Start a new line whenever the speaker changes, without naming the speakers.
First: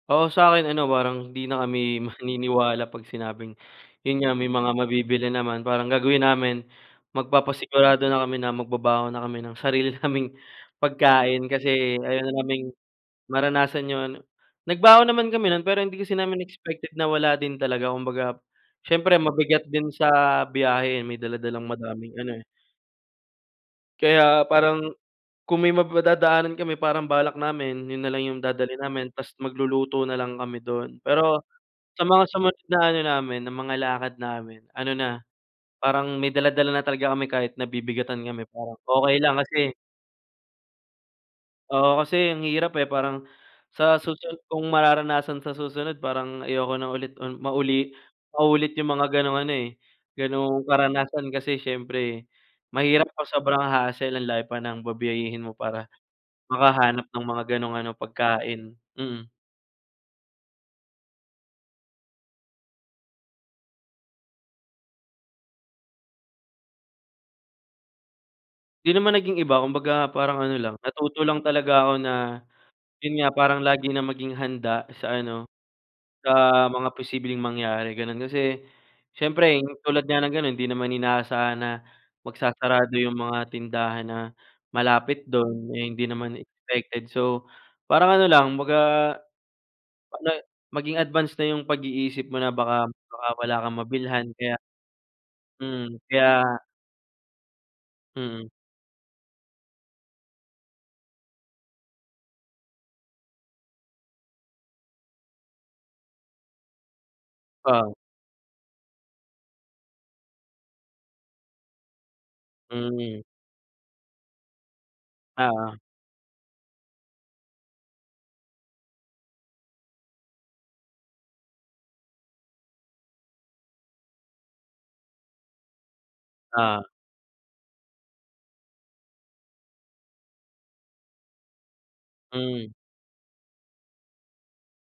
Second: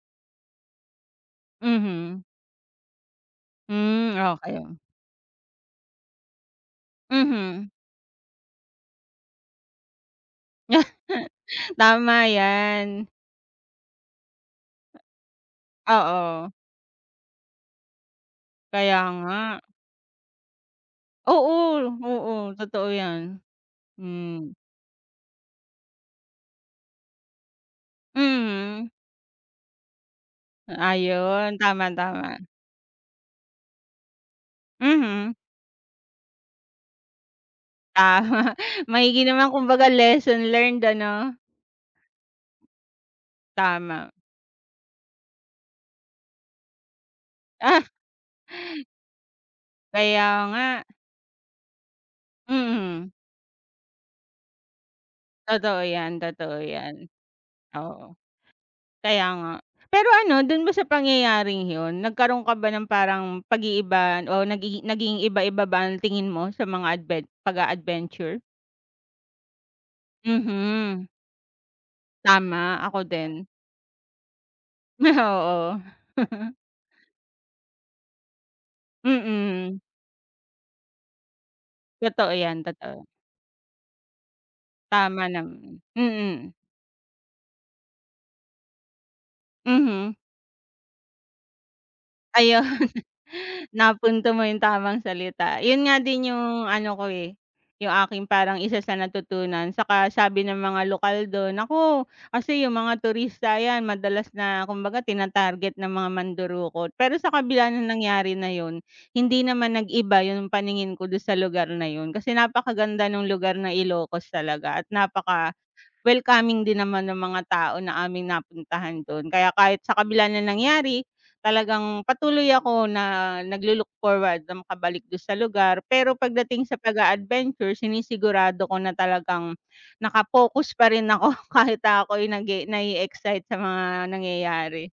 Oo, sa akin ano parang hindi na kami
Mhm.
maniniwala pag sinabing
Hmm
yun nga may mga
okey.
mabibili naman parang gagawin namin
Mhm.
magpapasigurado na kami na magbabaon na kami ng sarili naming pagkain kasi ayaw
Tama
na naming
'yan.
maranasan yun, nagbaon naman kami nun pero hindi kasi namin
Oo.
expected na wala din talaga kumbaga
Kaya
siyempre
nga.
mabigat din sa biyahe yon may
Oo,
dala-dalang madaming ano eh.
oo, totoo yan,
Kaya
hmm.
parang kung may madadaanan kami parang balak namin yun nalang yung dadalhin
Mhm.
namin tas magluluto nalang kami dun, pero
Ayun tama,
sa mga
tama.
sumunod na ano namin na mga lakad namin ano na
Mhm.
parang may dala-dala na talaga kami kahit nabibigatan kami
Tama
parang okey
maigi
lang
naman
kasi
kumbaga lesson learned ano?
Oo, kasi ang hirap, eh, parang sa
Tama.
susunod kung mararanasan sa susunod parang ayoko nang ulit,
Ah.
mauli maulit yung mga ganong ano, eh,
Kaya
ganong
nga.
karanasan kasi siyempre mahirap
Mhm.
ang sobrang hassle ang layo pa ng babyahihin mo
Totoo
para
yan, totoo
makahanap
yan,
ng mga ganong ano
oo.
pagkain, mm.
Kaya nga pero ano dun ba sa pangyayaring yun nagkaroon ka ba ng parang pag-iiba o nagi naging iba-iba ba ang tingin mo sa mga adven pag-a-adventure?
Di naman naging iba kumbaga parang ano lang
Mhm.
natuto lang talaga ako na
Tama, ako
yun nga
din.
parang lagi na maging handa sa ano,
Oo.
sa mga posibleng mangyari ganon kasi siyempre
Mm.
tulad nga ng ganon hindi naman inaasahan na
Totoo yan,
magsasarado
totoo.
yung mga tindahan na malapit
Tama
dun,
naman,
eh, hindi naman
mm.
expected so parang ano lang baga.
Mhm.
[unintelligible] Maging advance na yung pag-iisip mo na
Ayun,
baka, baka wala kang mabilhan
napunto mo
kaya,
yung tamang salita yun nga
mhm,
din
kaya
yung ano ko, eh, yung aking
Mm.
parang isa sa natutunan tsaka sabi ng mga lokal dun, naku kasi yung mga turista yan madalas na kumbaga tinatarget ng mga mandurukot pero sa kabila nong
Oo.
nangyari na yun hindi naman nag-iba yung paningin ko dun sa lugar na yun kasi napakaganda
Mhm.
nung lugar ng Ilocos talaga at
Oo.
napaka-welcoming din naman ng mga tao na aming napuntahan dun kaya kahit sa kabila ng nangyari talagang patuloy ako na naglo-look forward na makabalik dun sa lugar pero pagdating sa
Oo.
pag-a-adventure sinisigurado ko na talagang naka-focus pa rin ako kahit ako'y nag-e
Mhm.
na-e-excite sa mga nangyayari.